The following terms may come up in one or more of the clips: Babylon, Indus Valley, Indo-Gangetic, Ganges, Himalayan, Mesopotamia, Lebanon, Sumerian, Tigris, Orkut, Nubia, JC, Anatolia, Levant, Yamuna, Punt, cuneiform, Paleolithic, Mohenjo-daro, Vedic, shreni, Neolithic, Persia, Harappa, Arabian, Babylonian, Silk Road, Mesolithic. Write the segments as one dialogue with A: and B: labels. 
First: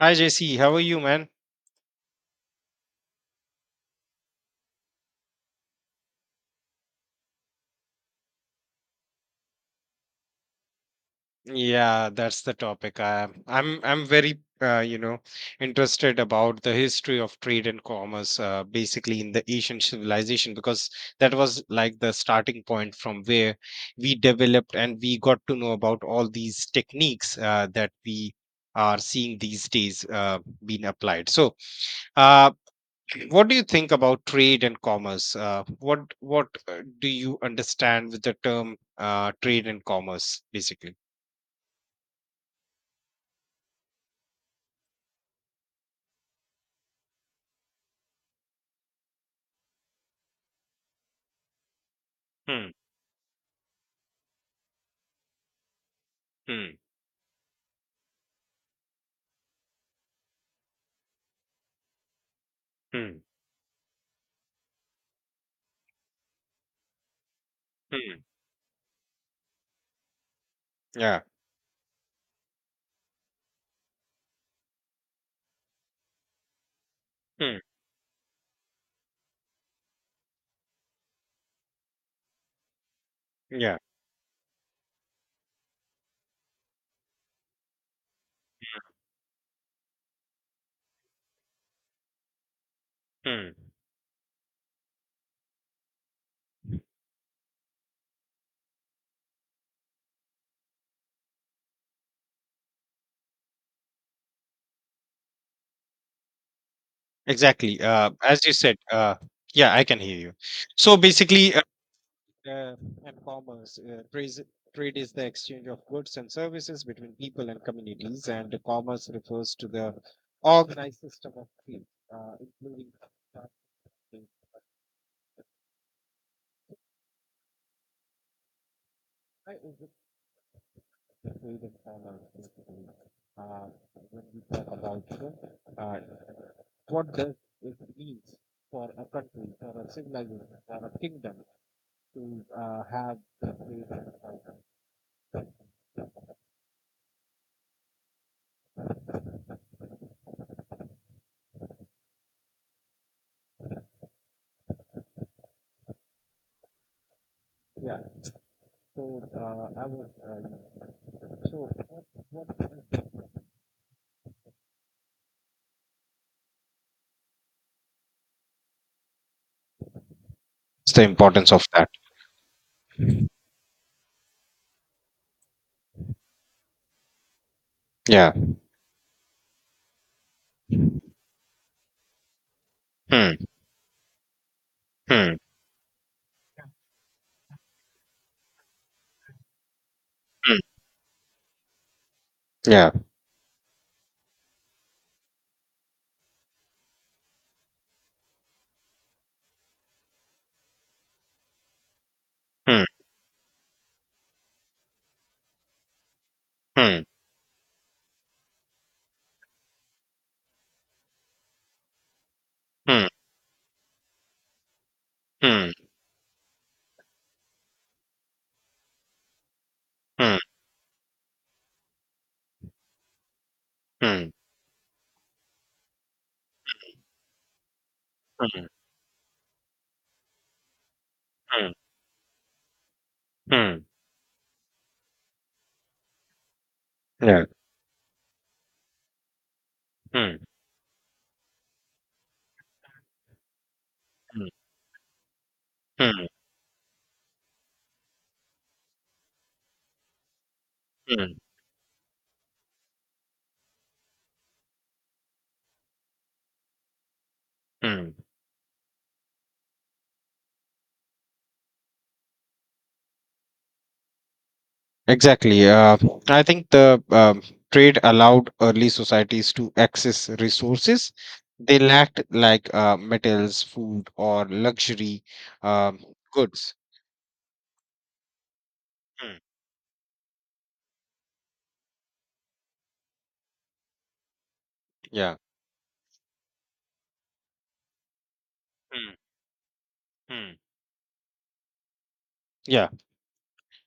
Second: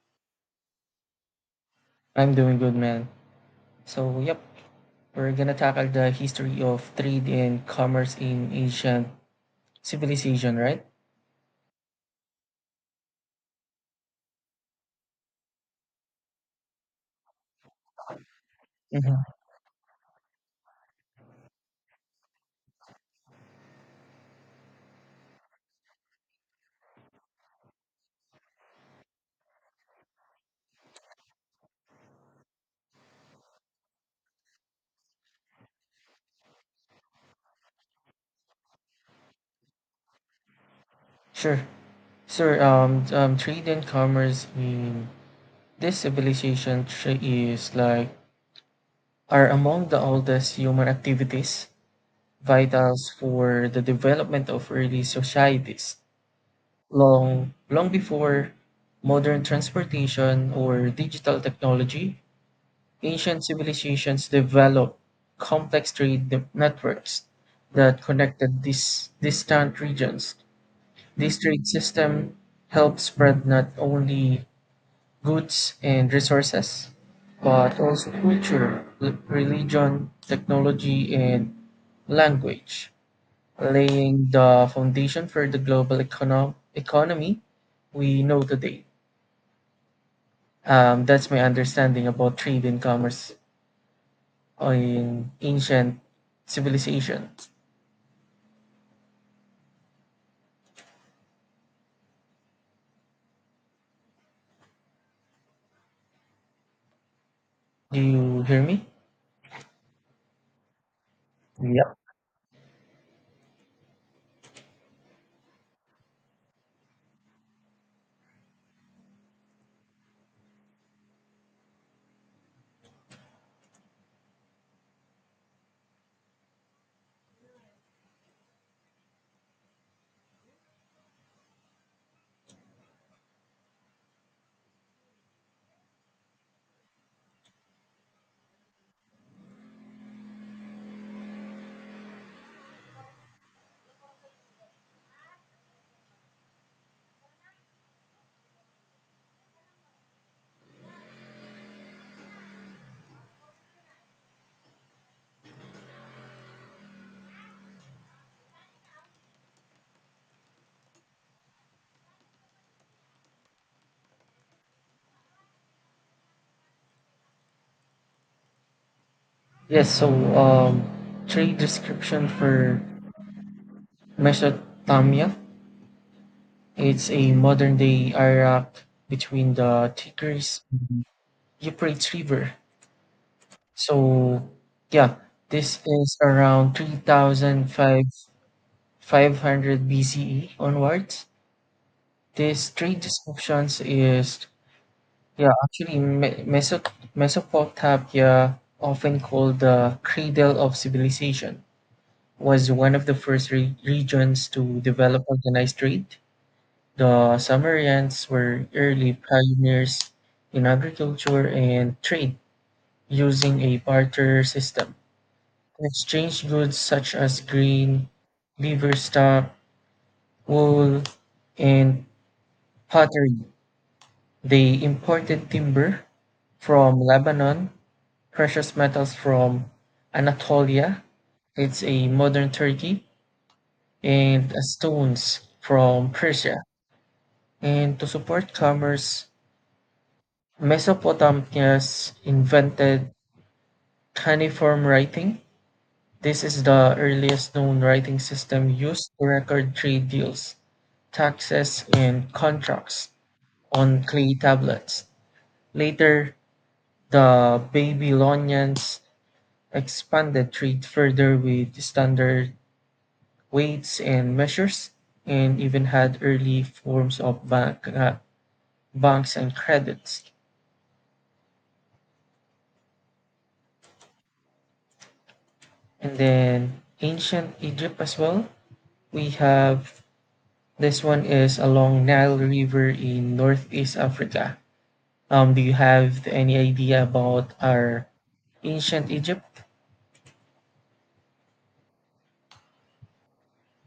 A: Hi JC, how are you, man?
B: I'm doing good, man. So, yep, we're gonna tackle the history of trade and commerce in ancient civilization, right?
A: Yeah, that's the topic. I'm very interested about the history of trade and commerce, basically
B: Hmm.
A: in the Asian civilization, because that was like the starting point from where we developed and we got to know about all these techniques that we are seeing these days being applied. So, uh, What do you think about trade and commerce? What do you understand with the term trade and commerce, basically?
B: Sure. Sure. Trade and commerce in this civilization is like are among the oldest human activities,
A: Hmm.
B: vitals for the development of early societies,
A: Hmm.
B: long before modern transportation or digital technology.
A: Hmm.
B: Ancient civilizations developed complex trade networks that
A: Hmm.
B: connected these distant regions.
A: Yeah.
B: This trade system helped spread not only goods and resources,
A: Hmm.
B: but also culture, religion, technology, and language,
A: Yeah.
B: laying the foundation for the global economy we know today. That's my understanding about trade and commerce.
A: Hmm.
B: Oh, in ancient civilization.
A: Exactly,
B: Do
A: Uh,
B: you
A: as you
B: hear
A: said.
B: me?
A: Yeah, I can hear you. So basically,
B: Yep.
A: uh, and commerce trade trade is the exchange of goods and services between people and communities, and the commerce refers to the organized system of trade, uh, including reading finance system. uh, when we talk about uh, what does it means for a country, for a civilization, for a kingdom to have the faith in. Yeah. So I was so what
B: Yes, so
A: What's the importance
B: trade
A: of that?
B: description for Mesopotamia. It's a modern day
A: Yeah.
B: Iraq between the Tigris Euphrates River.
A: Hmm.
B: So yeah,
A: Hmm.
B: this is around 3500 BCE
A: Hmm.
B: onwards. This
A: Yeah.
B: trade descriptions is Yeah, actually, Mesopotamia, often called the cradle of civilization, was
A: Hmm.
B: one of the first regions to develop organized trade.
A: Hmm.
B: The Sumerians were early pioneers in agriculture and trade,
A: Hmm.
B: using a barter system.
A: Hmm.
B: They exchanged goods such as grain, liver stock,
A: Hmm.
B: wool, and pottery.
A: Hmm.
B: They imported timber from Lebanon precious metals from Anatolia,
A: Hmm.
B: it's a modern Turkey,
A: Hmm.
B: and stones from Persia.
A: Yeah.
B: And to support commerce,
A: Hmm.
B: Mesopotamians invented
A: Hmm.
B: cuneiform writing.
A: Hmm.
B: This is the earliest known writing system used to record trade deals,
A: Hmm.
B: taxes, and contracts on clay tablets. Later, the
A: Hmm.
B: Babylonians expanded trade further with standard weights and measures, and
A: Exactly.
B: even
A: Uh,
B: had
A: I
B: early
A: think the
B: forms of
A: trade allowed early
B: banks
A: societies
B: and
A: to
B: credits.
A: access resources they lacked, like metals, food, or luxury um,
B: And
A: goods.
B: then ancient Egypt as well. We
A: Hmm.
B: have this one is along Nile River in Northeast Africa.
A: Yeah.
B: Do you have any idea about our ancient
A: Hmm.
B: Egypt?
A: Hmm. Yeah.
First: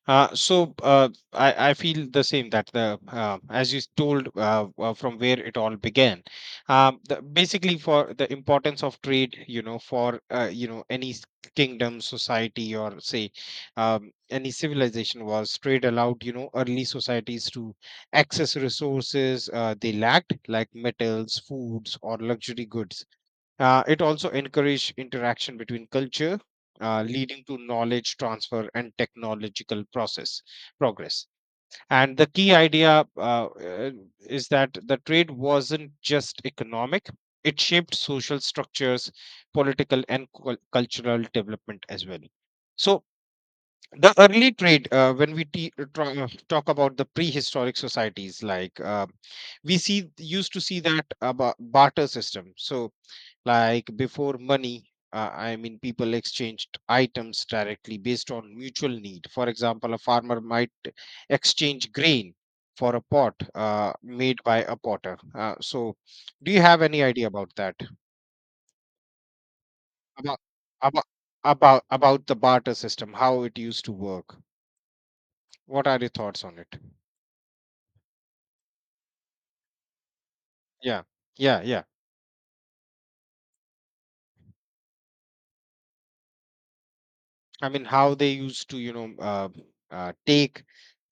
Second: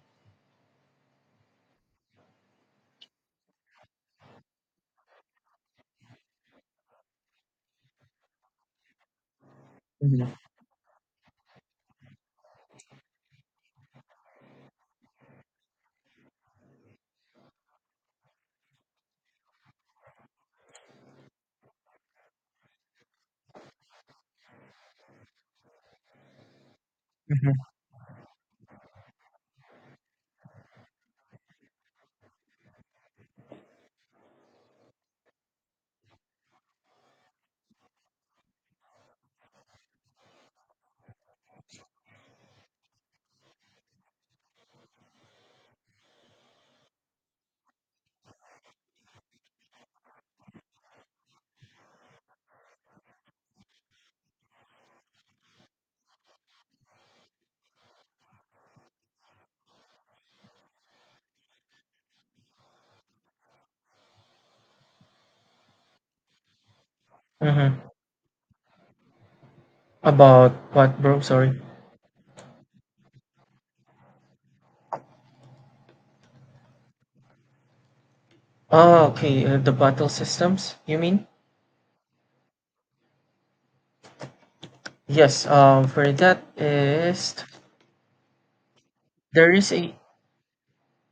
A: I feel the same that the as you told, from where it all began, basically for the importance of trade, for
B: Mhm.
A: any kingdom, society, or say any civilization was trade allowed, early societies to access resources they lacked like metals, foods, or luxury goods. It also encouraged interaction between culture, leading
B: Mm-hmm.
A: to knowledge transfer and technological process progress. And the key idea uh, is that the trade wasn't just economic; it shaped social structures, political and cultural development as well. So the early trade, when we talk about the prehistoric societies, like we see used to see that about barter system. So like before money, I mean, people exchanged items directly based on mutual need. For example, a farmer might exchange grain for a pot made by a potter. So, do you have any idea about that?
B: Mm-hmm.
A: About
B: About what,
A: about
B: bro? Sorry.
A: about the barter system, how it used to work? What are your thoughts on it?
B: Oh, okay. The battle systems, you
A: Yeah,
B: mean?
A: yeah.
B: Yes. For that is
A: I mean, how they used to, you know,
B: there is a
A: take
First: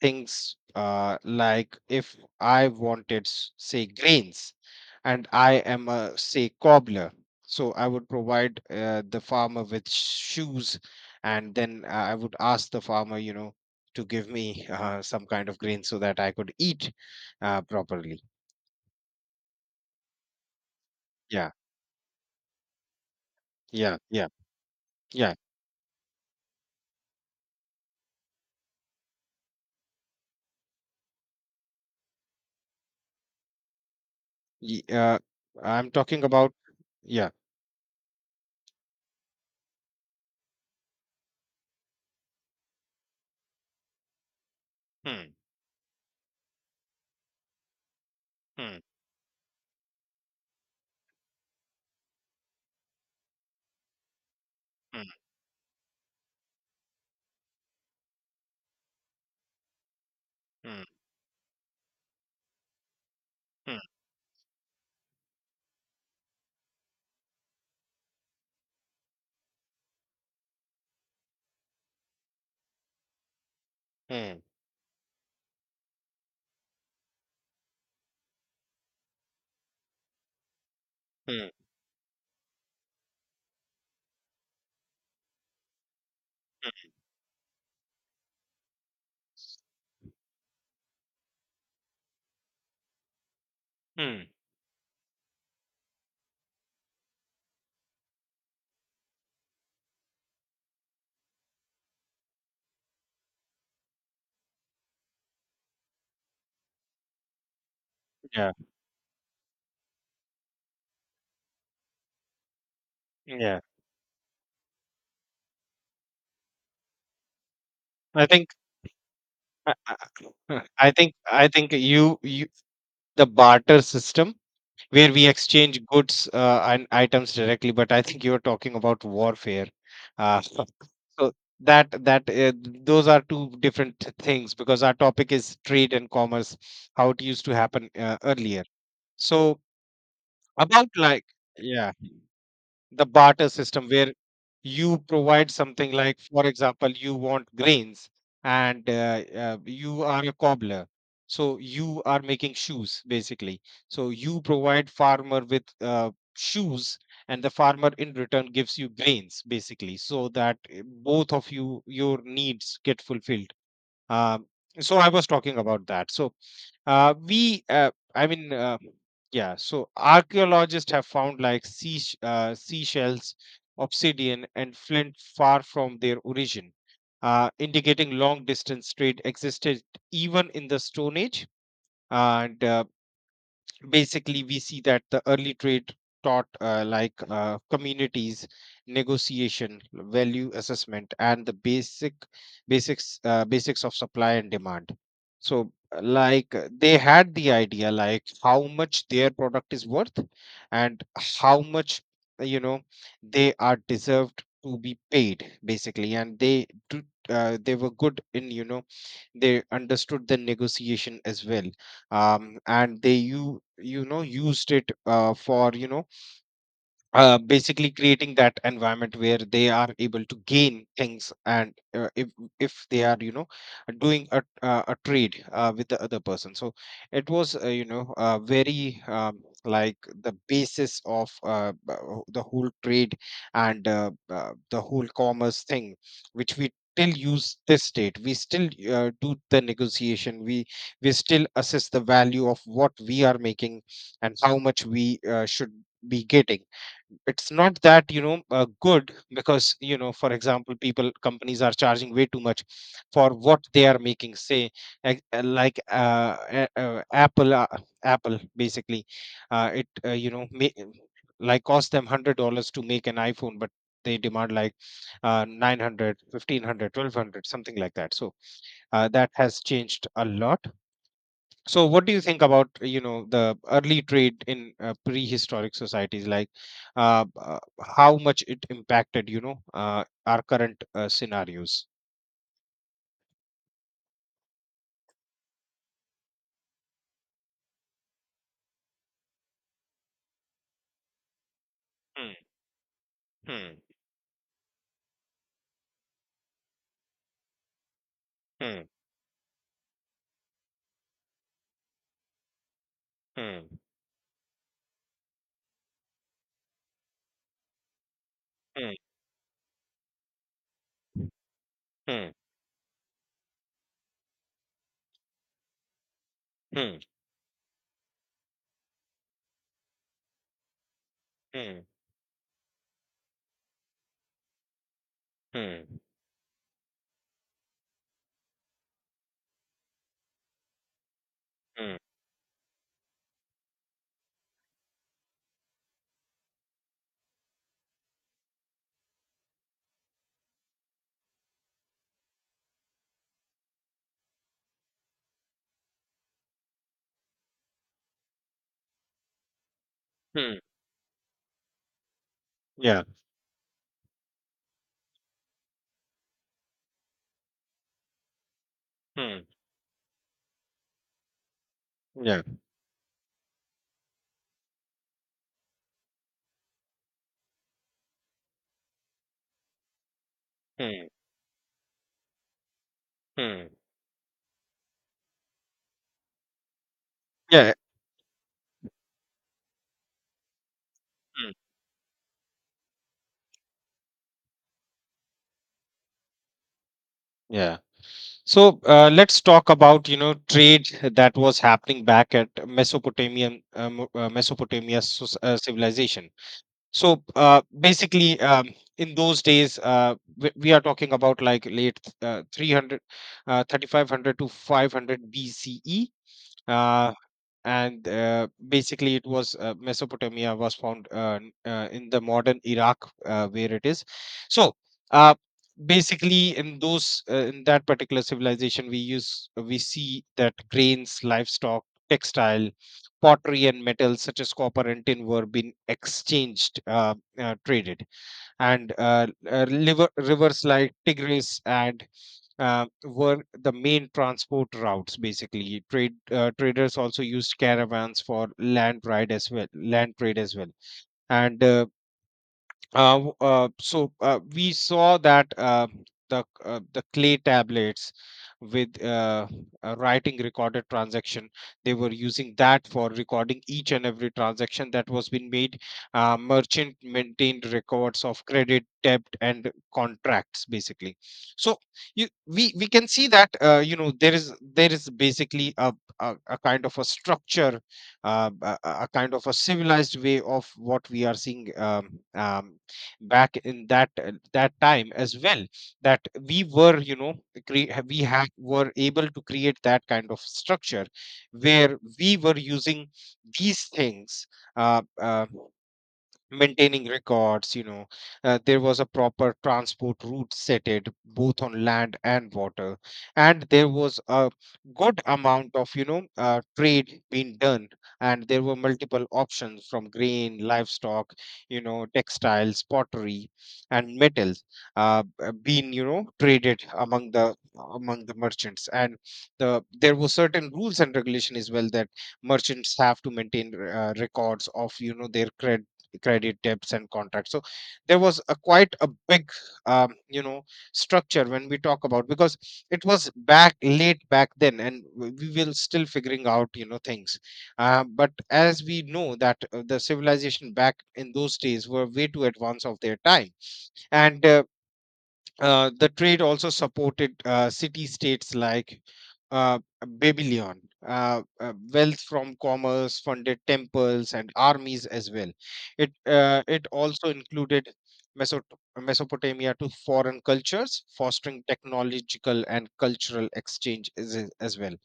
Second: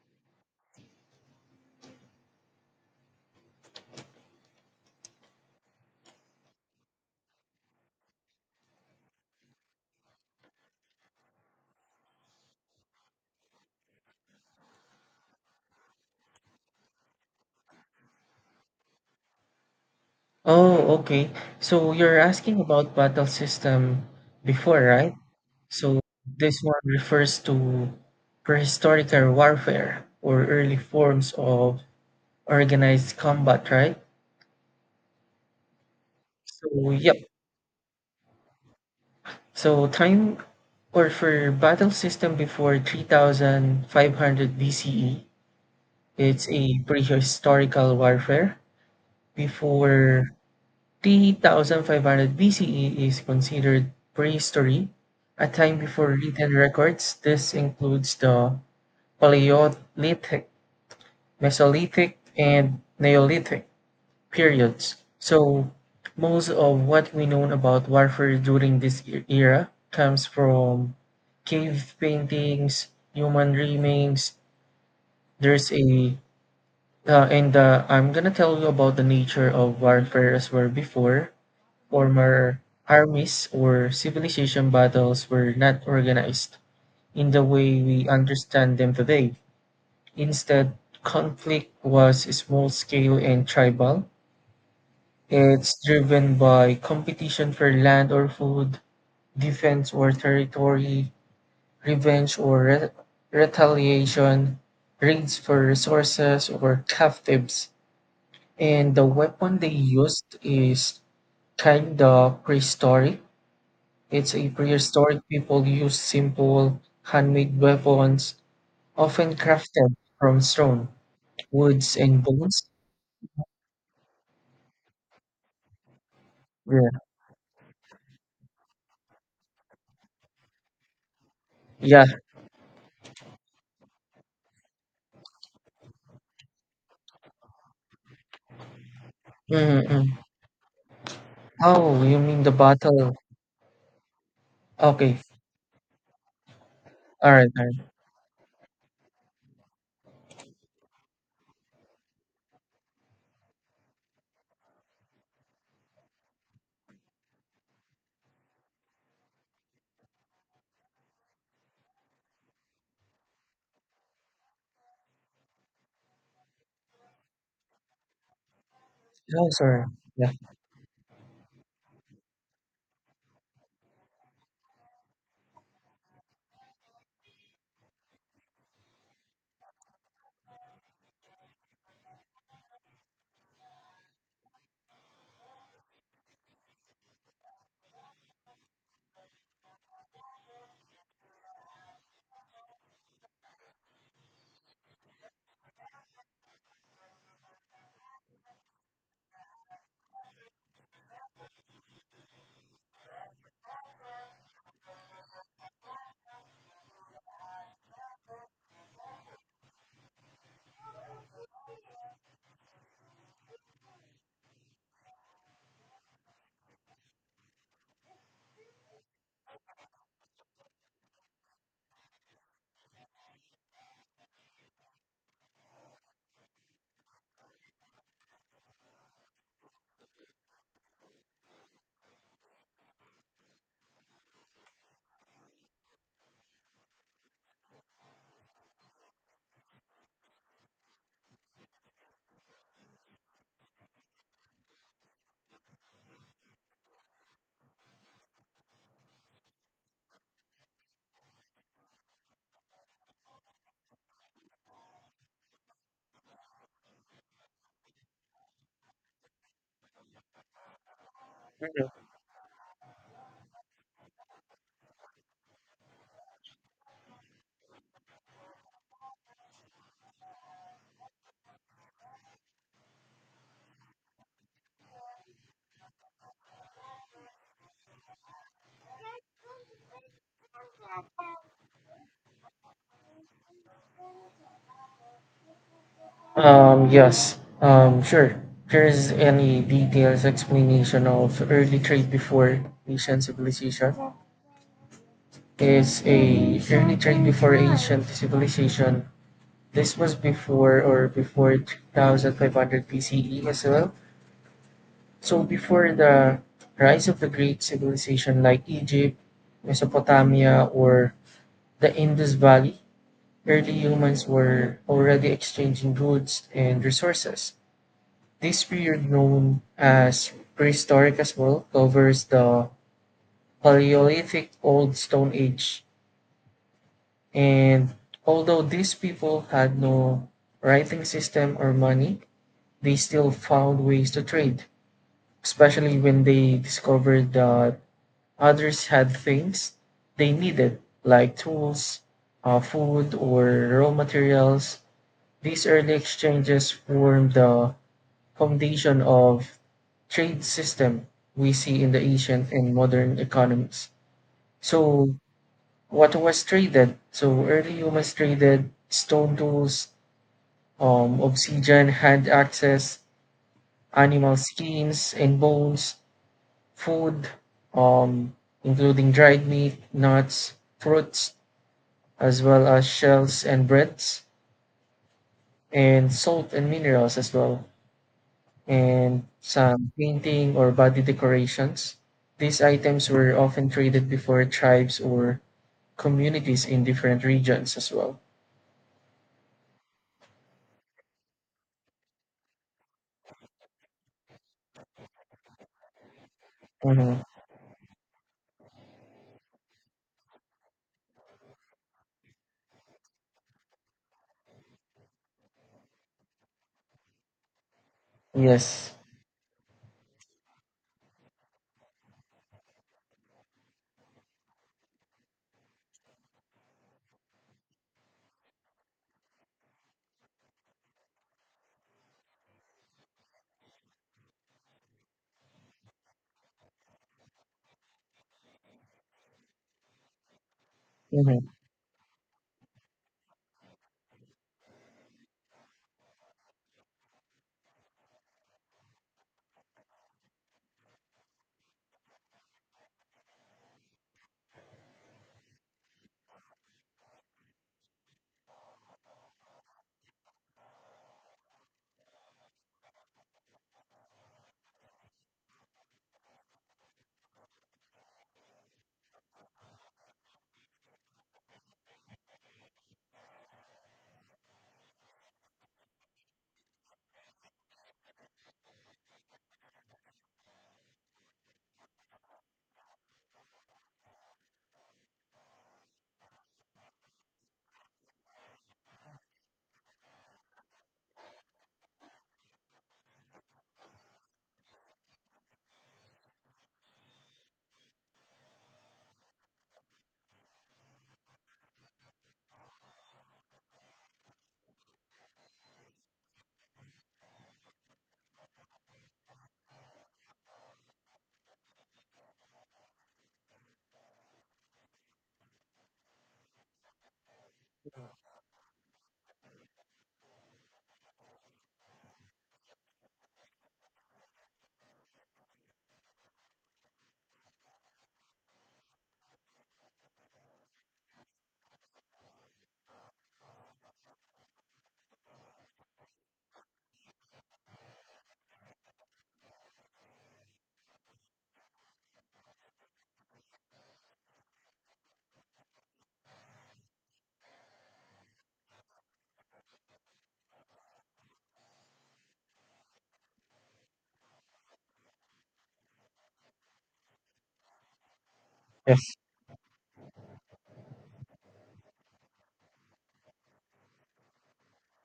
A: things, like if I wanted, say, grains, and I am a, say, cobbler, so I would provide the farmer with shoes, and then I would ask the farmer, you know, to give me some kind of grain so that I could eat properly.
B: Oh, okay.
A: Yeah,
B: So you're asking about battle
A: yeah,
B: system
A: yeah,
B: before, right?
A: yeah.
B: So this one refers to prehistorical warfare or early forms of organized combat, right?
A: Ye- Uh, I'm talking about,
B: So, yep.
A: yeah.
B: So time or for battle system before 3500 BCE,
A: Hmm,
B: it's a prehistorical warfare.
A: hmm,
B: Before 3500 BCE is considered prehistory,
A: hmm,
B: a time before written records. This includes the Paleolithic,
A: hmm,
B: Mesolithic, and Neolithic
A: hmm,
B: periods. So, most of what we know about warfare during this era comes from cave paintings, human remains.
A: hmm,
B: There's a and I'm gonna tell you about the nature of warfare as well before.
A: hmm.
B: Former armies or civilization battles were not organized in the way we understand them today. Instead, conflict was small scale and tribal.
A: Hmm.
B: It's driven by competition for land or food, defense or territory, revenge or retaliation, raids for resources or captives.
A: yeah,
B: And the weapon they used is kind of prehistoric
A: yeah.
B: It's a prehistoric people used simple handmade
A: I
B: weapons,
A: think
B: often
A: I,
B: crafted from
A: I
B: stone,
A: I- I think
B: woods,
A: you
B: and
A: you
B: bones.
A: the barter system where we exchange goods and
B: Yeah,
A: items directly, but I think you're talking about warfare. Uh, so that
B: yeah.
A: that those are two different things because our topic is trade and commerce, how it used to happen earlier. So
B: Mm-hmm.
A: about like yeah,
B: Oh, you mean the
A: the
B: battle?
A: barter system where you
B: Okay,
A: provide something, like for example, you
B: all
A: want
B: right, all right.
A: grains and you are a cobbler, so you are making shoes basically, so you provide farmer with shoes, and the farmer in return gives you grains basically, so that both of you your needs get fulfilled. um, so I was talking about that. I mean,
B: No,
A: yeah.
B: sorry.
A: So
B: Yeah.
A: archaeologists have found like seashells, obsidian, and flint far from their origin, indicating long distance trade existed even in the Stone Age. And Basically we see that the early trade taught, communities negotiation, value assessment, and the basics of supply and demand. So they had the idea like how much their product is worth and how much uh, you know they are deserved to be paid basically. They were good in, you know, they understood the negotiation as well. And they used it for, you know, basically creating that environment where they are able to gain things. And if they are, you know, doing a trade with the other person, so it was very like the basis of the whole trade and the whole commerce thing, which we still use. This state We still do the negotiation, we still assess the value of what we are making and how much we should be getting. It's not that, you know, good, because, you know, for example, people, companies are charging way too much for what they are making, say, like Apple basically. It you know may, Like, cost
B: Mhm.
A: them $100 to make an iPhone, but they demand like 900, something like that. So that has changed a lot. So, what do you think about, you know, the early trade in prehistoric societies? Like, uh, uh, how much it impacted, you know, our current scenarios?
B: Yes. Sure. Here's any details explanation of early trade
A: Hmm,
B: before Asian
A: hmm,
B: civilization. Is a early trade before Asian
A: hmm,
B: civilization This was before or before 2500 BCE as
A: hmm,
B: well. So before the rise of the great civilization like Egypt, Mesopotamia, or the
A: hmm,
B: Indus Valley, early humans were already exchanging goods and
A: hmm,
B: resources. This period, known as prehistoric as well,
A: hmm, hmm,
B: covers the Paleolithic Old Stone Age.
A: hmm,
B: And although these people had no writing system or
A: hmm,
B: money, they still found ways to trade, especially when they discovered that others had things they needed, like tools, food, or raw materials. These early exchanges formed the foundation of trade
A: hmm.
B: system we see in the ancient and
A: Yeah.
B: modern economies. So, what was traded? So, early humans traded stone
A: Hmm.
B: tools, obsidian, hand
A: Yeah.
B: axes, animal skins, and bones food, um, including dried meat, nuts,
A: Hmm.
B: fruits, as well as shells and
A: Hmm.
B: breads, and salt and minerals as well,
A: Yeah.
B: and some painting or body
A: Hmm.
B: decorations. These items were often traded before tribes or communities in different regions
A: Yeah.
B: as well.
A: So, let's talk about, you know, trade that was happening back at Mesopotamia civilization. so
B: Mhm.
A: uh, basically in those days, we are talking about like late uh, 300 uh, 3500 to 500 BCE, uh, and
B: Yes.
A: basically it was, Mesopotamia was found in the modern Iraq, where it is. So uh, basically in those in that particular civilization, we see that grains, livestock, textile, pottery, and metals such as copper and tin were being exchanged traded. And rivers like
B: Hmm.
A: Tigris and were the main transport routes. Basically, traders also used caravans for land trade as well, and we saw that the clay tablets with writing recorded transaction. They were using that for recording each and every transaction that was being made. Merchant maintained records of credit, debt, and contracts basically. So we can see that, you know, there is basically a kind of a structure, a kind of a civilized way of what we are seeing, um, back in that time as well, that we were, you know, cre- ha- we have were able to create that kind of structure where we were using these things, uh, uh, maintaining records, you know. There was a proper transport route set it both on land and water, and there was a good amount of, you know, trade being done, and there were multiple options, from grain, livestock, you know, textiles, pottery, and metals being, you know, traded among the merchants. And there were certain rules and regulation as well, that merchants have to maintain records of, you know, their credit debts and contracts. So there was a quite a big you know, structure when we talk about, because it was back late back then, and we will still figuring out, you know, things. But as we know that the civilization back in those days were way too advanced of their time. And the trade also supported city states like uh, Babylon. Wealth from commerce funded temples and armies as well. It also included Mesot-
B: Yes.
A: Mesopotamia to foreign cultures, fostering technological and cultural exchange as well.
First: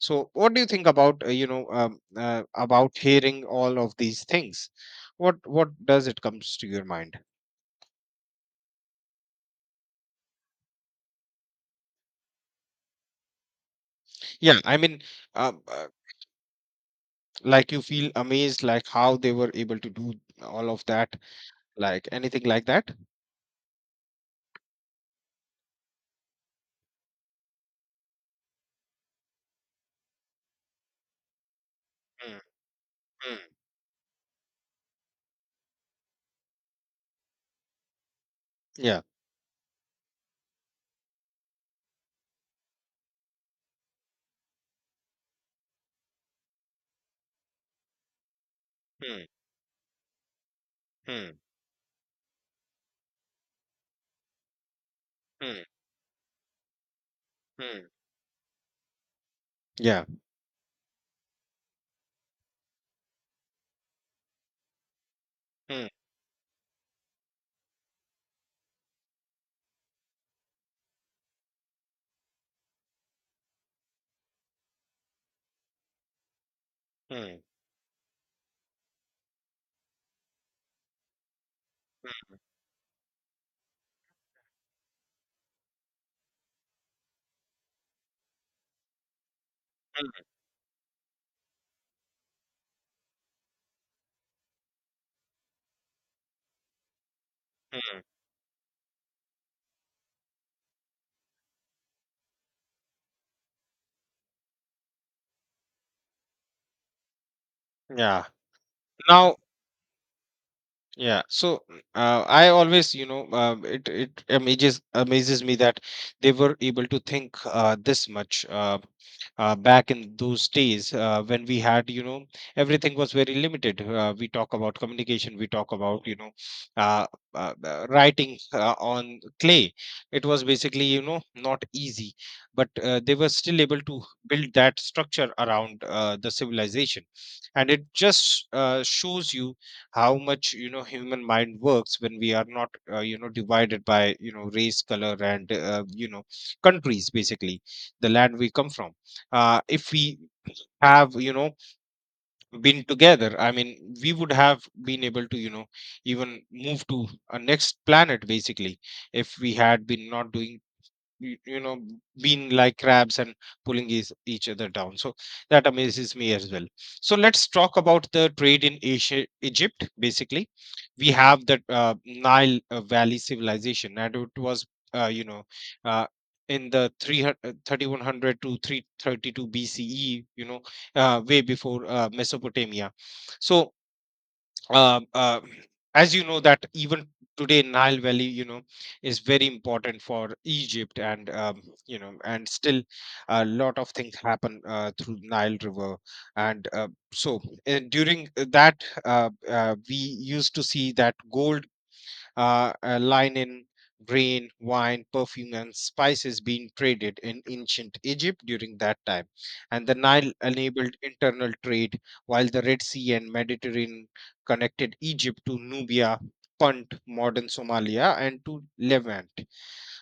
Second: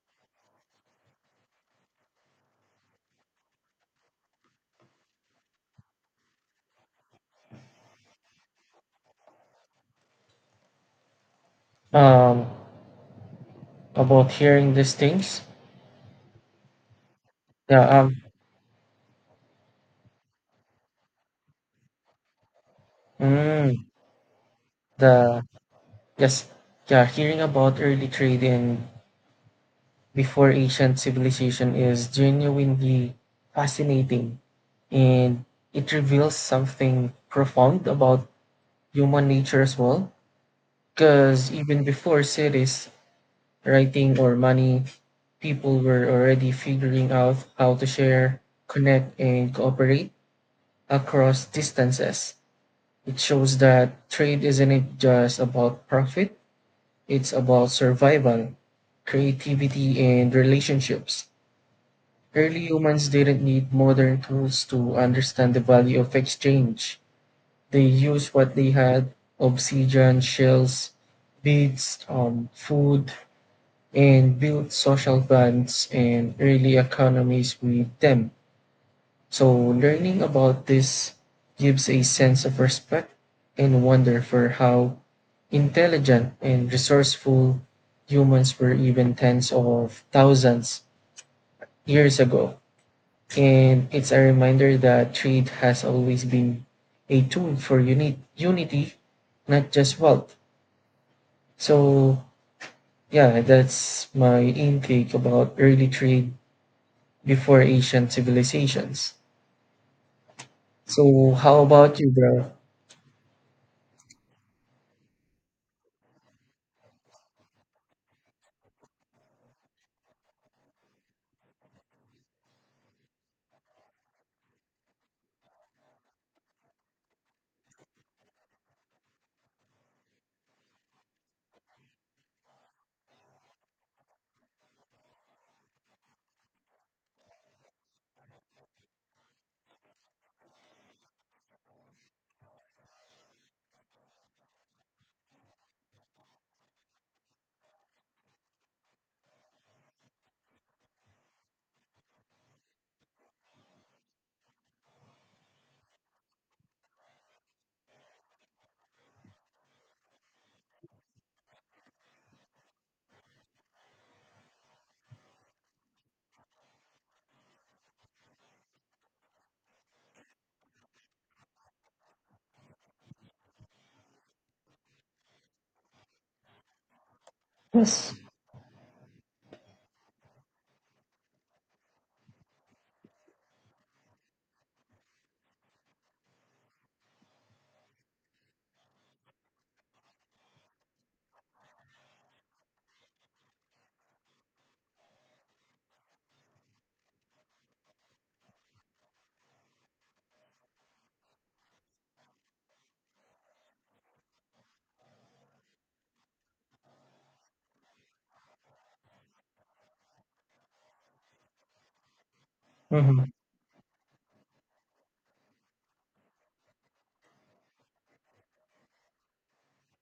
A: So, what do you think about, about hearing all of these things? What does it comes to your mind?
B: Um, about
A: Yeah,
B: hearing
A: I
B: these
A: mean,
B: things.
A: um, uh, like you
B: Yeah.
A: feel amazed like how they were able to do all of that, like anything like that.
B: Mm, the yes. Yeah. Hearing about early trade in before ancient civilization is
A: Mm,
B: genuinely
A: mm,
B: fascinating and it reveals something profound about
A: yeah,
B: human nature as well. Because even before cities, writing, or money, people were already figuring out how to share, connect,
A: mm,
B: and cooperate
A: mm,
B: across distances. It shows that trade isn't just
A: mm,
B: about profit, it's about
A: mm,
B: survival, creativity,
A: yeah,
B: and relationships. Early humans didn't need modern tools to understand the
A: mm,
B: value of exchange. They used what they had obsidian, shells, beads, food, and built social bonds and early
A: mm,
B: economies with them. So, learning about this gives a
A: mm,
B: sense of respect and wonder for how intelligent and resourceful humans were even tens of thousands years ago. And it's a reminder that trade has always been a tool for
A: mm, mm.
B: unity, not just wealth. So, yeah, that's my intake about early trade before Asian
A: Yeah,
B: civilizations.
A: now. Yeah,
B: So, how
A: so
B: about you,
A: uh, I
B: bro?
A: always, you know, it amazes me that they were able to think this much back in those days when we had, you know, everything was very limited. We talk about communication, we talk about, you know, uh, writing on clay. It was basically, you know, not easy, but they were still able to build that structure around the civilization, and it just shows you how much you know human mind works when we are not you know divided by you know race color and you know countries basically the land we come from if we have you know been together I mean we would have been able to you know even move to a next planet basically if we had been not doing you know being like crabs and pulling each other down, so that amazes me as well. So let's talk about the trade in Asia. Egypt, basically, we have that Nile valley civilization, and it was you know uh, in the three hundred thirty-one
B: Yes.
A: hundred to 332 BCE, you know, way before Mesopotamia. So um, uh, as you know that even today Nile valley, you know, is very important for Egypt, and you know, and still a lot of things happen through Nile river. And so during that, we used to see that gold, linen, grain, wine, perfume, and spices being traded in ancient Egypt during that time. And the Nile enabled internal trade, while the Red Sea
B: Mm-hmm.
A: and Mediterranean connected Egypt to Nubia. Punt, modern Somalia, and to Levant.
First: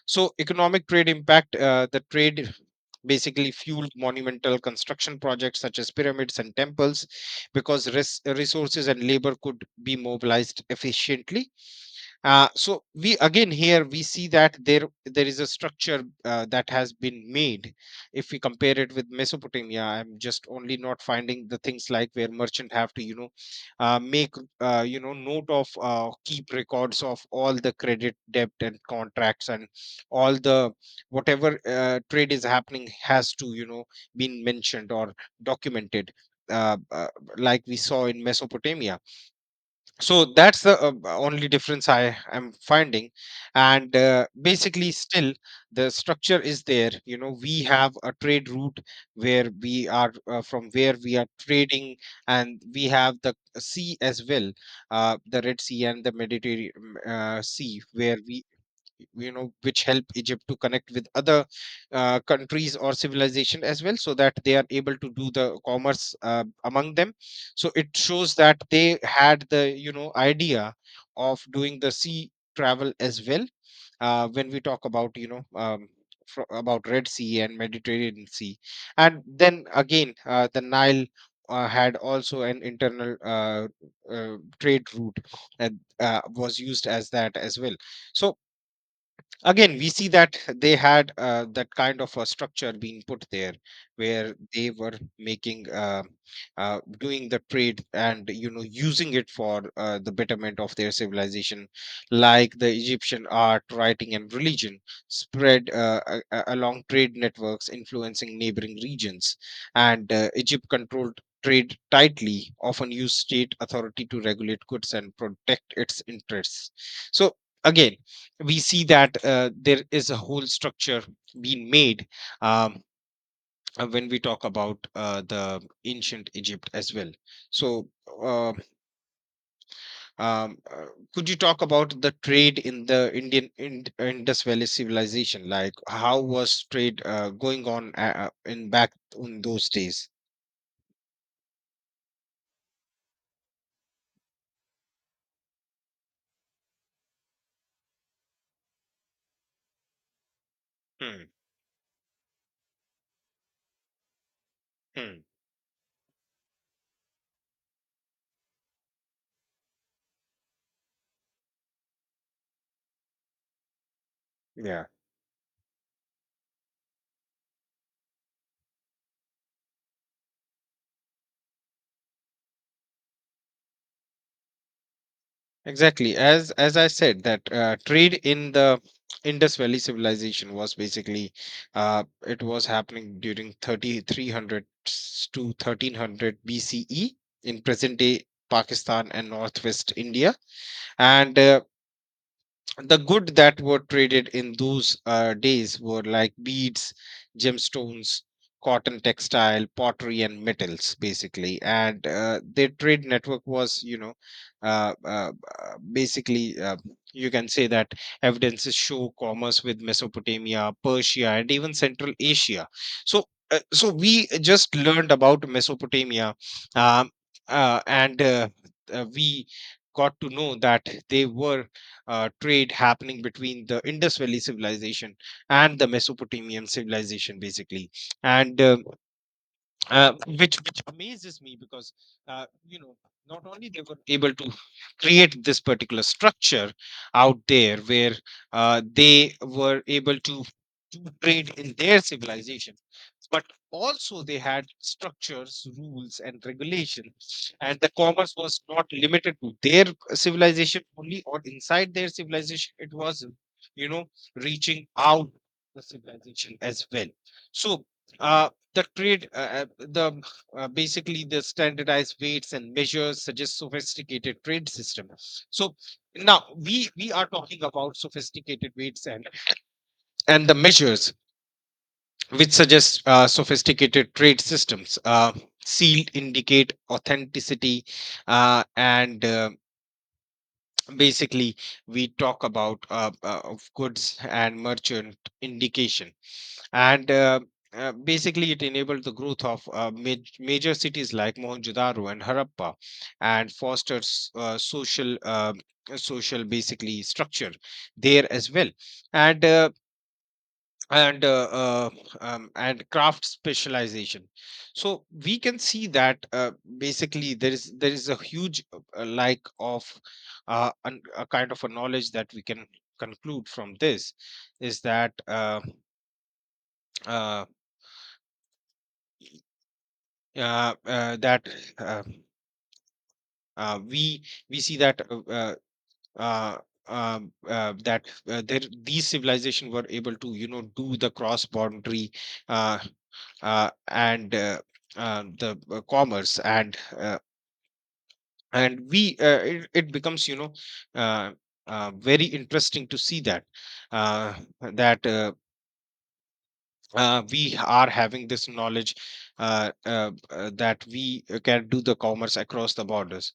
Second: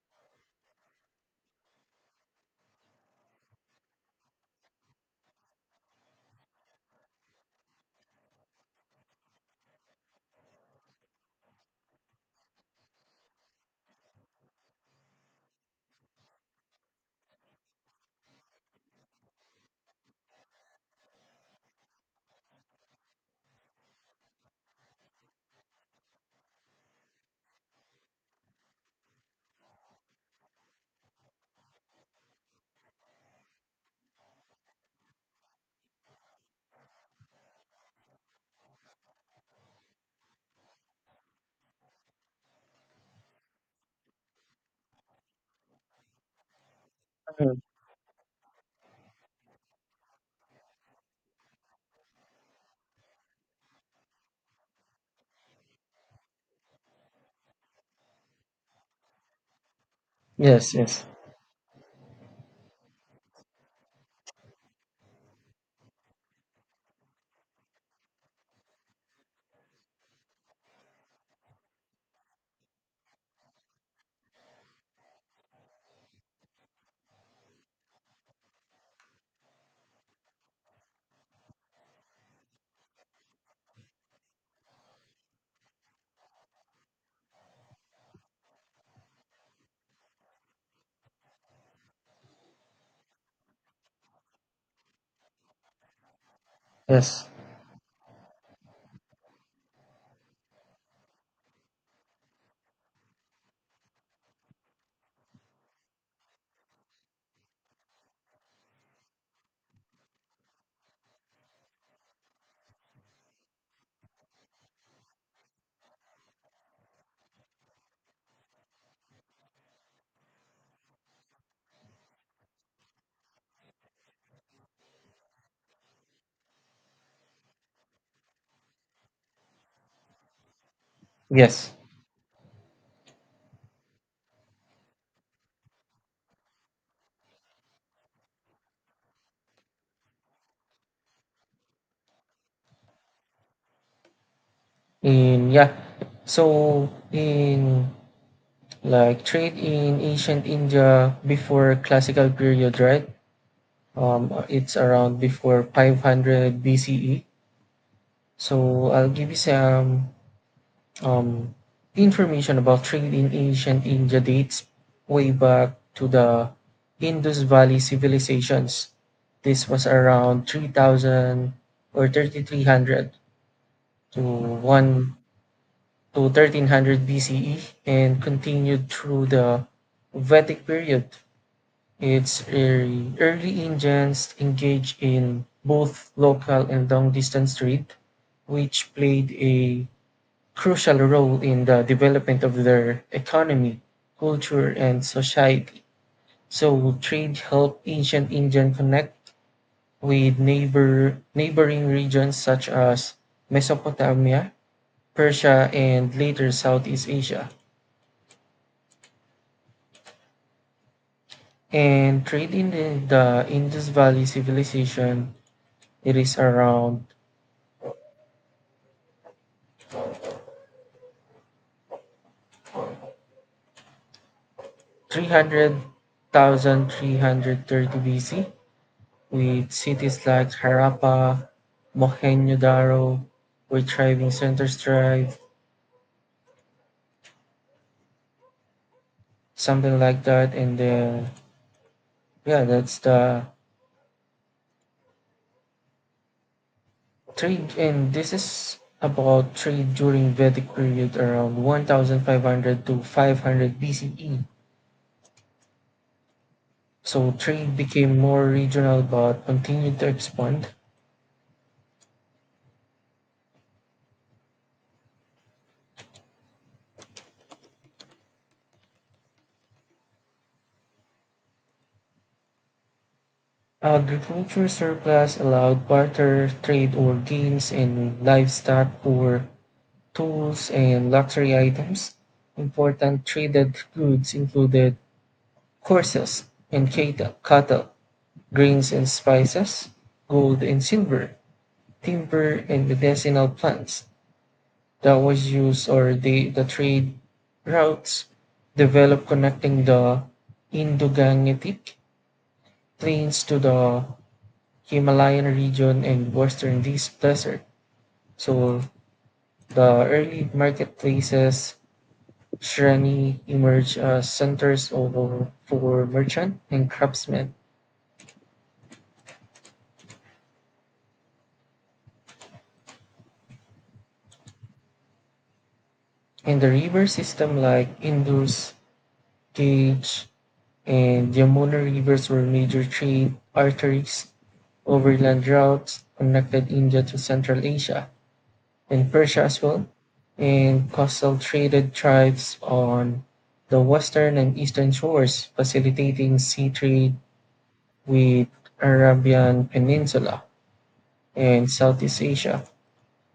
A: So, economic trade impact, the trade basically fueled monumental construction projects such as pyramids and temples because resources and labor could be mobilized efficiently. So we, again, here we see that there is a structure that has been made. If we compare it with Mesopotamia, I'm just only not finding the things like where merchant have to you know make, you know, note of, keep records of all the credit debt and contracts and all the whatever trade is happening has to you know been mentioned or documented, uh, uh, like we saw in Mesopotamia. So that's the only difference I am finding, and basically still the structure is there. You know, we have a trade route where we are from where we are trading, and we have the sea as well. The Red Sea and the Mediterranean sea, where we you know which help Egypt to
B: Yes,
A: connect
B: yes,
A: with other countries or civilization as well, so that they are able to do the commerce among them. So it shows that they had the you know idea of doing the sea travel as well when we talk about you know about Red Sea and Mediterranean Sea. And then again the Nile had also an internal trade route, and was used as that as well. So again we see that they had that kind of a structure being put there, where they were making
B: yes,
A: doing the trade and you know using it for the betterment of their civilization, like the Egyptian art, writing and religion spread along trade networks, influencing neighboring regions. And Egypt controlled trade tightly, often used state authority to regulate goods and protect its interests. So again we see that there is a whole structure being made, um, when we talk about the ancient Egypt as well. So, uh, um, uh, could you talk
B: yes.
A: about the trade in the Indian Indus Valley civilization? Like, how was trade going on in back in those days?
B: In yeah, so in like trade in ancient India
A: Hmm,
B: before classical period, right? It's around
A: hmm,
B: before 500 BCE. So I'll give you some um, information about trade in ancient India dates
A: yeah.
B: way back to the Indus Valley civilizations. This was around 3000 or 3300 to 1
A: Exactly.
B: to
A: As I
B: 1300
A: said, that
B: BCE
A: trade
B: and
A: in the
B: continued through
A: Indus
B: the
A: Valley civilization
B: Vedic
A: was
B: period.
A: basically it
B: Its
A: was
B: early,
A: happening during
B: early engines
A: 3300
B: engaged in
A: to
B: both
A: 1300
B: local and
A: BCE
B: long-distance
A: in
B: trade,
A: present day
B: which
A: Pakistan and
B: played a
A: northwest India.
B: crucial
A: And
B: role in the development of
A: the
B: their
A: good that
B: economy,
A: were traded in
B: culture,
A: those
B: and
A: days
B: society.
A: were like beads,
B: So trade helped
A: gemstones,
B: ancient India
A: cotton
B: connect
A: textile, pottery,
B: with
A: and metals, basically.
B: neighboring
A: And
B: regions such
A: their trade
B: as
A: network was, you know,
B: Mesopotamia,
A: uh, uh,
B: Persia, and later
A: basically,
B: Southeast
A: you can
B: Asia.
A: say that evidences show commerce with Mesopotamia, Persia, and even Central
B: And trade
A: Asia.
B: in the,
A: So,
B: the Indus
A: so
B: Valley
A: we just learned
B: civilization,
A: about
B: it
A: Mesopotamia,
B: is around
A: um, and we got to know that they were trade happening between the Indus Valley civilization and the Mesopotamian
B: 300,000
A: civilization, basically.
B: 330 BC,
A: And
B: with cities like
A: which amazes
B: Harappa,
A: me, because you know
B: Mohenjo-daro,
A: not only
B: where
A: they were
B: thriving
A: able to
B: centers thrive,
A: create this particular structure out there where they were
B: something
A: able
B: like
A: to
B: that. And
A: do
B: then,
A: trade in their
B: yeah,
A: civilization,
B: that's
A: but
B: the
A: also they had structures, rules and regulations,
B: trade.
A: and the
B: And this
A: commerce was
B: is
A: not limited
B: about
A: to their
B: trade during Vedic
A: civilization
B: period
A: only, or
B: around
A: inside their civilization,
B: 1500
A: it
B: to
A: was
B: 500
A: you know
B: BCE.
A: reaching out the civilization as well.
B: So trade
A: So
B: became more
A: uh, the
B: regional
A: trade uh,
B: but
A: uh,
B: continued to
A: the uh,
B: expand.
A: basically the standardized weights and measures suggest sophisticated trade system. So now we are talking about sophisticated weights and the measures which suggest sophisticated trade
B: Agriculture
A: systems.
B: surplus allowed
A: Sealed
B: barter
A: indicate
B: trade or gains
A: authenticity,
B: in livestock
A: and
B: or tools and
A: basically
B: luxury
A: we
B: items.
A: talk about
B: Important
A: of
B: traded
A: goods
B: goods
A: and
B: included
A: merchant indication.
B: horses and
A: And
B: cattle, cattle,
A: basically it
B: grains
A: enabled
B: and
A: the growth of
B: spices, gold
A: major
B: and
A: cities
B: silver,
A: like Mohenjo-daro and
B: timber
A: Harappa,
B: and medicinal
A: and fostered
B: plants. That
A: social
B: was used or
A: social
B: the
A: basically
B: trade
A: structure
B: routes
A: there as well.
B: developed
A: And
B: connecting the
A: and uh, uh,
B: Indo-Gangetic
A: and craft
B: plains to the
A: specialization. So we
B: Himalayan
A: can see
B: region
A: that
B: and western These
A: basically there
B: desert.
A: is there is a huge
B: So
A: lack of
B: the early
A: a kind of a
B: marketplaces
A: knowledge that we can
B: Shreni
A: conclude from
B: emerged
A: this,
B: as
A: is
B: centers
A: that
B: of, for merchant and
A: uh,
B: craftsmen.
A: uh, uh, that uh, uh, we we see that uh,
B: And the river system like
A: that there
B: Indus,
A: these civilizations were able
B: Ganges,
A: to you know do the
B: and
A: cross
B: Yamuna
A: boundary
B: rivers were
A: uh,
B: major trade arteries,
A: and uh,
B: overland
A: the uh,
B: routes
A: commerce,
B: connected India to Central Asia
A: and
B: in
A: we
B: Persia as
A: it,
B: well,
A: it becomes you know
B: and
A: uh,
B: coastal traded
A: very
B: tribes
A: interesting to see
B: on
A: that
B: the
A: uh,
B: western and eastern
A: that
B: shores, facilitating sea trade
A: we are having
B: with
A: this knowledge,
B: Arabian Peninsula
A: that we can
B: and
A: do the
B: Southeast
A: commerce
B: Asia.
A: across the borders,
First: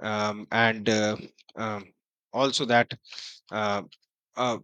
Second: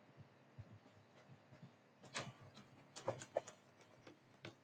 A: and um, also that uh, uh,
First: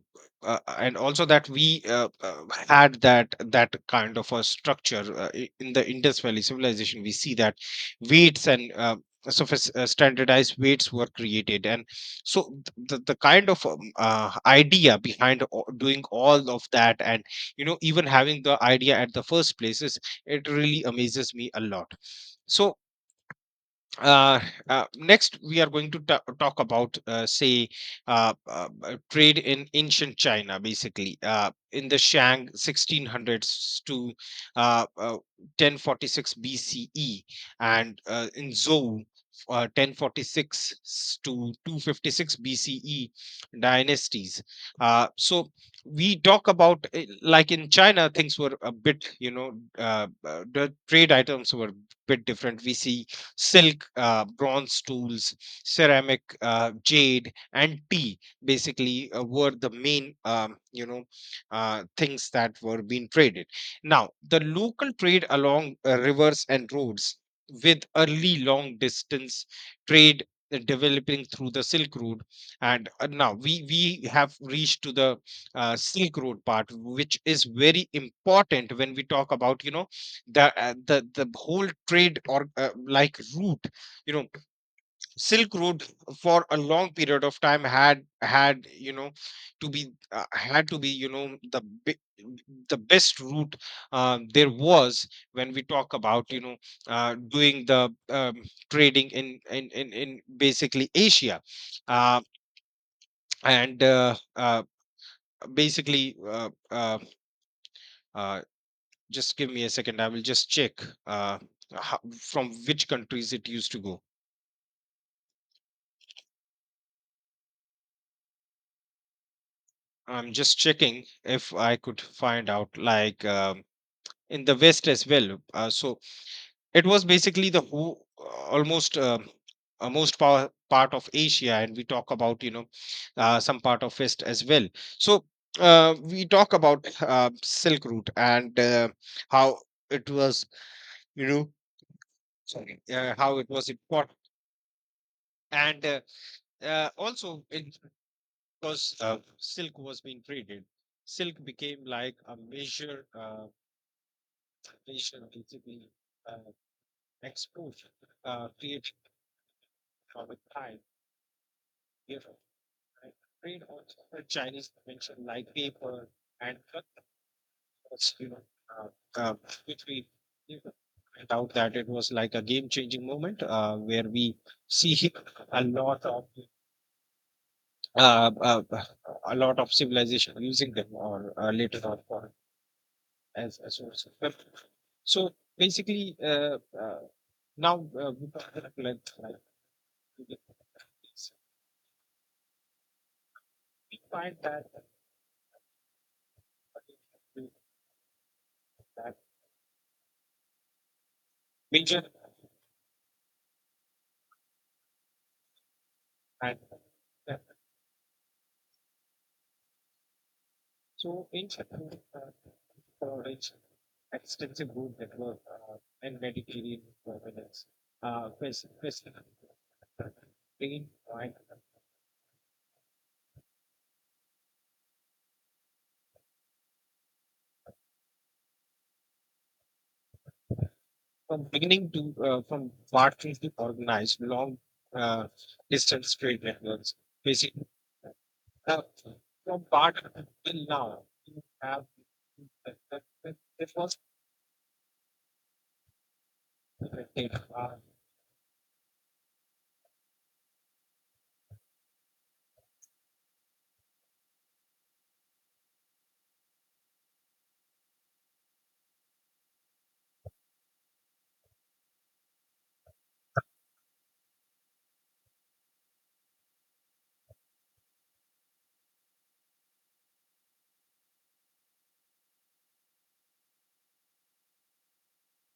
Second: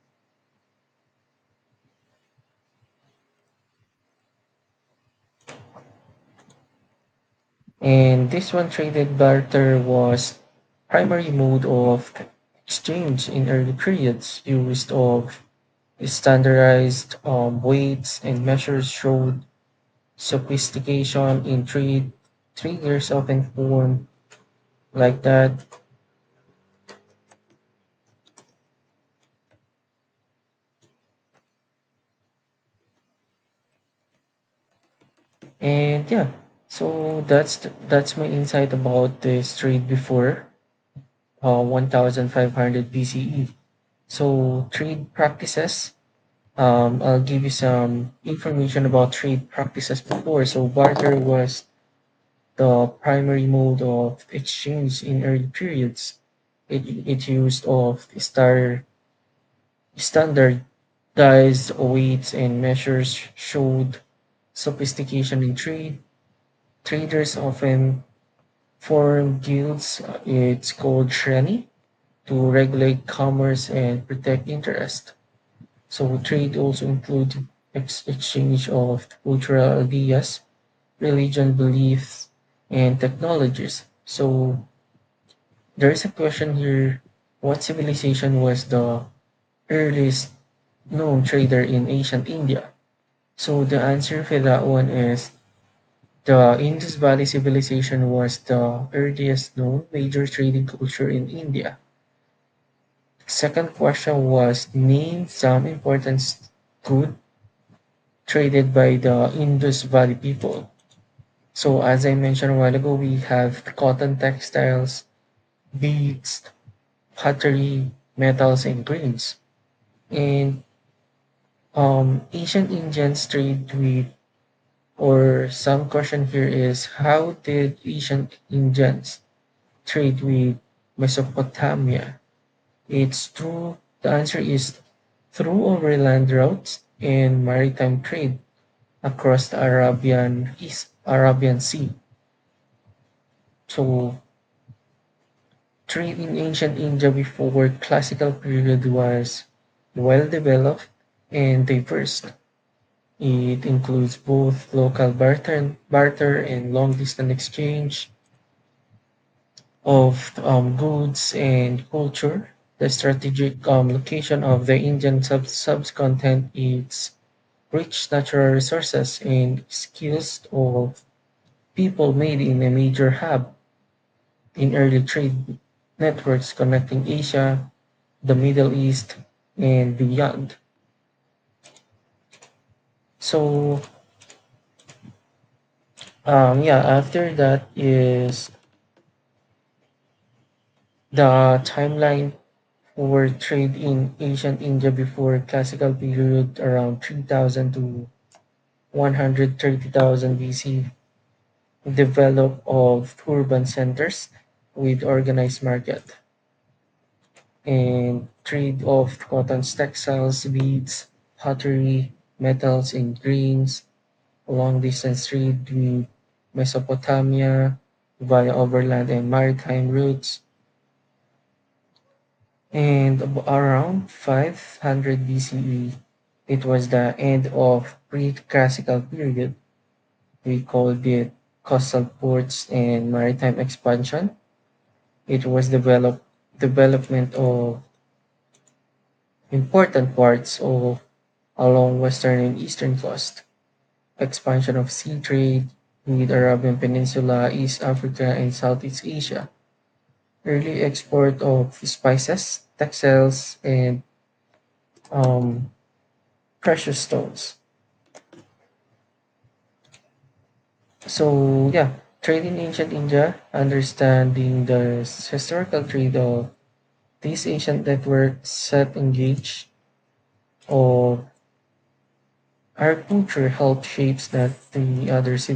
A: and also that we had that that kind of a structure in the Indus Valley civilization. We see that
B: And
A: weights
B: this one
A: and
B: traded barter was
A: standardized weights were
B: primary mode
A: created, and
B: of
A: so the
B: exchange
A: kind
B: in
A: of
B: early periods used
A: idea
B: of
A: behind doing all of that,
B: standardized
A: and you know even
B: weights
A: having
B: and
A: the
B: measures
A: idea at the
B: showed
A: first place, is it really amazes
B: sophistication
A: me a
B: in
A: lot.
B: trade.
A: So
B: Traders often formed
A: uh,
B: like
A: next we
B: that
A: are going to talk about say trade in ancient China, basically in the Shang, 1600s to uh, uh,
B: And yeah,
A: 1046 BCE,
B: so that's
A: and
B: that's my
A: in
B: insight
A: Zhou,
B: about the trade before
A: 1046 to 256
B: 1500
A: BCE
B: BCE.
A: dynasties.
B: So trade
A: So
B: practices.
A: we talk about
B: I'll give you
A: like in China,
B: some
A: things were a
B: information
A: bit,
B: about
A: you
B: trade
A: know,
B: practices before. So
A: the trade
B: barter
A: items
B: was
A: were bit different. We
B: the
A: see
B: primary mode
A: silk,
B: of
A: bronze
B: exchange in
A: tools,
B: early periods.
A: ceramic,
B: It
A: jade,
B: used
A: and
B: of
A: tea,
B: star
A: basically were the main, you know,
B: standardized
A: things
B: weights
A: that
B: and
A: were being
B: measures
A: traded.
B: showed
A: Now, the local trade
B: sophistication in
A: along
B: trade.
A: rivers and roads,
B: Traders
A: with
B: often
A: early long
B: For
A: distance
B: guilds,
A: trade
B: it's called
A: developing through the
B: shreni
A: Silk Road.
B: to
A: And
B: regulate
A: now
B: commerce and
A: we have
B: protect
A: reached to
B: interest.
A: the Silk
B: So
A: Road
B: trade
A: part,
B: also
A: which
B: includes
A: is very
B: exchange
A: important when we
B: of
A: talk about, you
B: cultural
A: know,
B: ideas,
A: the
B: religion
A: whole trade
B: beliefs,
A: or
B: and
A: like route,
B: technologies.
A: you know,
B: So
A: Silk Road
B: there is a
A: for
B: question
A: a long
B: here:
A: period of
B: What
A: time had
B: civilization was
A: had you
B: the
A: know to be
B: earliest
A: had to be you
B: known
A: know
B: trader in ancient India?
A: the best route
B: So the answer for
A: there
B: that one
A: was,
B: is
A: when we talk about you know
B: the Indus Valley
A: doing the
B: Civilization was the
A: trading
B: earliest known
A: in
B: major trading
A: basically
B: culture in
A: Asia,
B: India.
A: uh,
B: Second
A: and
B: question was name some
A: basically
B: important good
A: uh,
B: traded by the
A: just give me a
B: Indus
A: second. I
B: Valley
A: will just
B: people.
A: check
B: So as I mentioned
A: from
B: a while
A: which
B: ago, we
A: countries it
B: have
A: used to go.
B: cotton textiles, beads, pottery, metals, and grains.
A: I'm just
B: And
A: checking if I could find out,
B: ancient
A: like,
B: Indians trade with,
A: in the West as well.
B: or some
A: So
B: question here is
A: it was
B: how
A: basically the
B: did
A: whole,
B: ancient
A: almost
B: Indians
A: most
B: trade
A: power,
B: with
A: part of Asia, and we talk
B: Mesopotamia?
A: about you know
B: It's
A: some
B: true.
A: part of
B: The
A: West
B: answer
A: as well.
B: is
A: So
B: through
A: we
B: overland
A: talk
B: routes
A: about
B: and
A: Silk
B: maritime
A: Route
B: trade
A: and
B: across
A: how
B: the
A: it was,
B: Arabian East
A: you know,
B: Arabian Sea.
A: sorry, how it was
B: So
A: important, and
B: trade in ancient India
A: also,
B: before
A: in
B: classical period
A: because
B: was
A: silk was being
B: well
A: traded,
B: developed
A: silk
B: and
A: became like
B: diverse.
A: a major
B: It includes both local
A: nation, basically,
B: barter
A: uh,
B: and long distance
A: export
B: exchange
A: created from
B: of
A: a time.
B: goods and
A: You know,
B: culture. The
A: and
B: strategic
A: trade on other
B: location of
A: Chinese
B: the Indian
A: dimension like paper
B: subcontinent
A: and
B: is rich
A: others, you know,
B: natural
A: uh,
B: resources
A: uh,
B: and
A: which we
B: skills
A: you know
B: of
A: find out that it was
B: people
A: like
B: made
A: a
B: in
A: game
B: a
A: changing
B: major
A: moment
B: hub
A: where we
B: in
A: see
B: early trade
A: a lot of
B: networks connecting Asia,
A: uh,
B: the
A: uh,
B: Middle East,
A: a lot of
B: and
A: civilization
B: beyond.
A: using them, or later on for as a
B: So,
A: source of weapon. So basically,
B: yeah, after that
A: now we
B: is
A: find like,
B: the timeline for trade
A: we
B: in
A: find
B: ancient
A: that
B: India before classical period around
A: uh,
B: 3000 to
A: that
B: 130,000 BC,
A: major,
B: develop of urban centers with organized market,
A: and uh,
B: and trade of cottons, textiles, beads,
A: so in
B: pottery, metals, and
A: coverage,
B: grains, a
A: extensive
B: long
A: road
B: distance
A: network,
B: trade with
A: and Mediterranean provenance,
B: Mesopotamia via
A: west, west,
B: overland and maritime routes,
A: Spain, right?
B: and around 500 BCE, it was the end of pre-classical period. We called it
A: From beginning to
B: coastal ports
A: from
B: and
A: Barclays to
B: maritime
A: organized
B: expansion.
A: long uh,
B: It was
A: distance
B: developed
A: trade networks,
B: development
A: basically
B: of
A: uh, from part
B: important parts
A: till
B: of
A: now.
B: along western and eastern coast,
A: Dit was.
B: expansion of sea trade with Arabian
A: Ik denk,
B: Peninsula,
A: ah,
B: East Africa, and Southeast Asia, early export of spices, textiles, and um, precious stones. So yeah, trade in ancient India, understanding the historical trade of these ancient networks set engage of our culture helped shapes that the other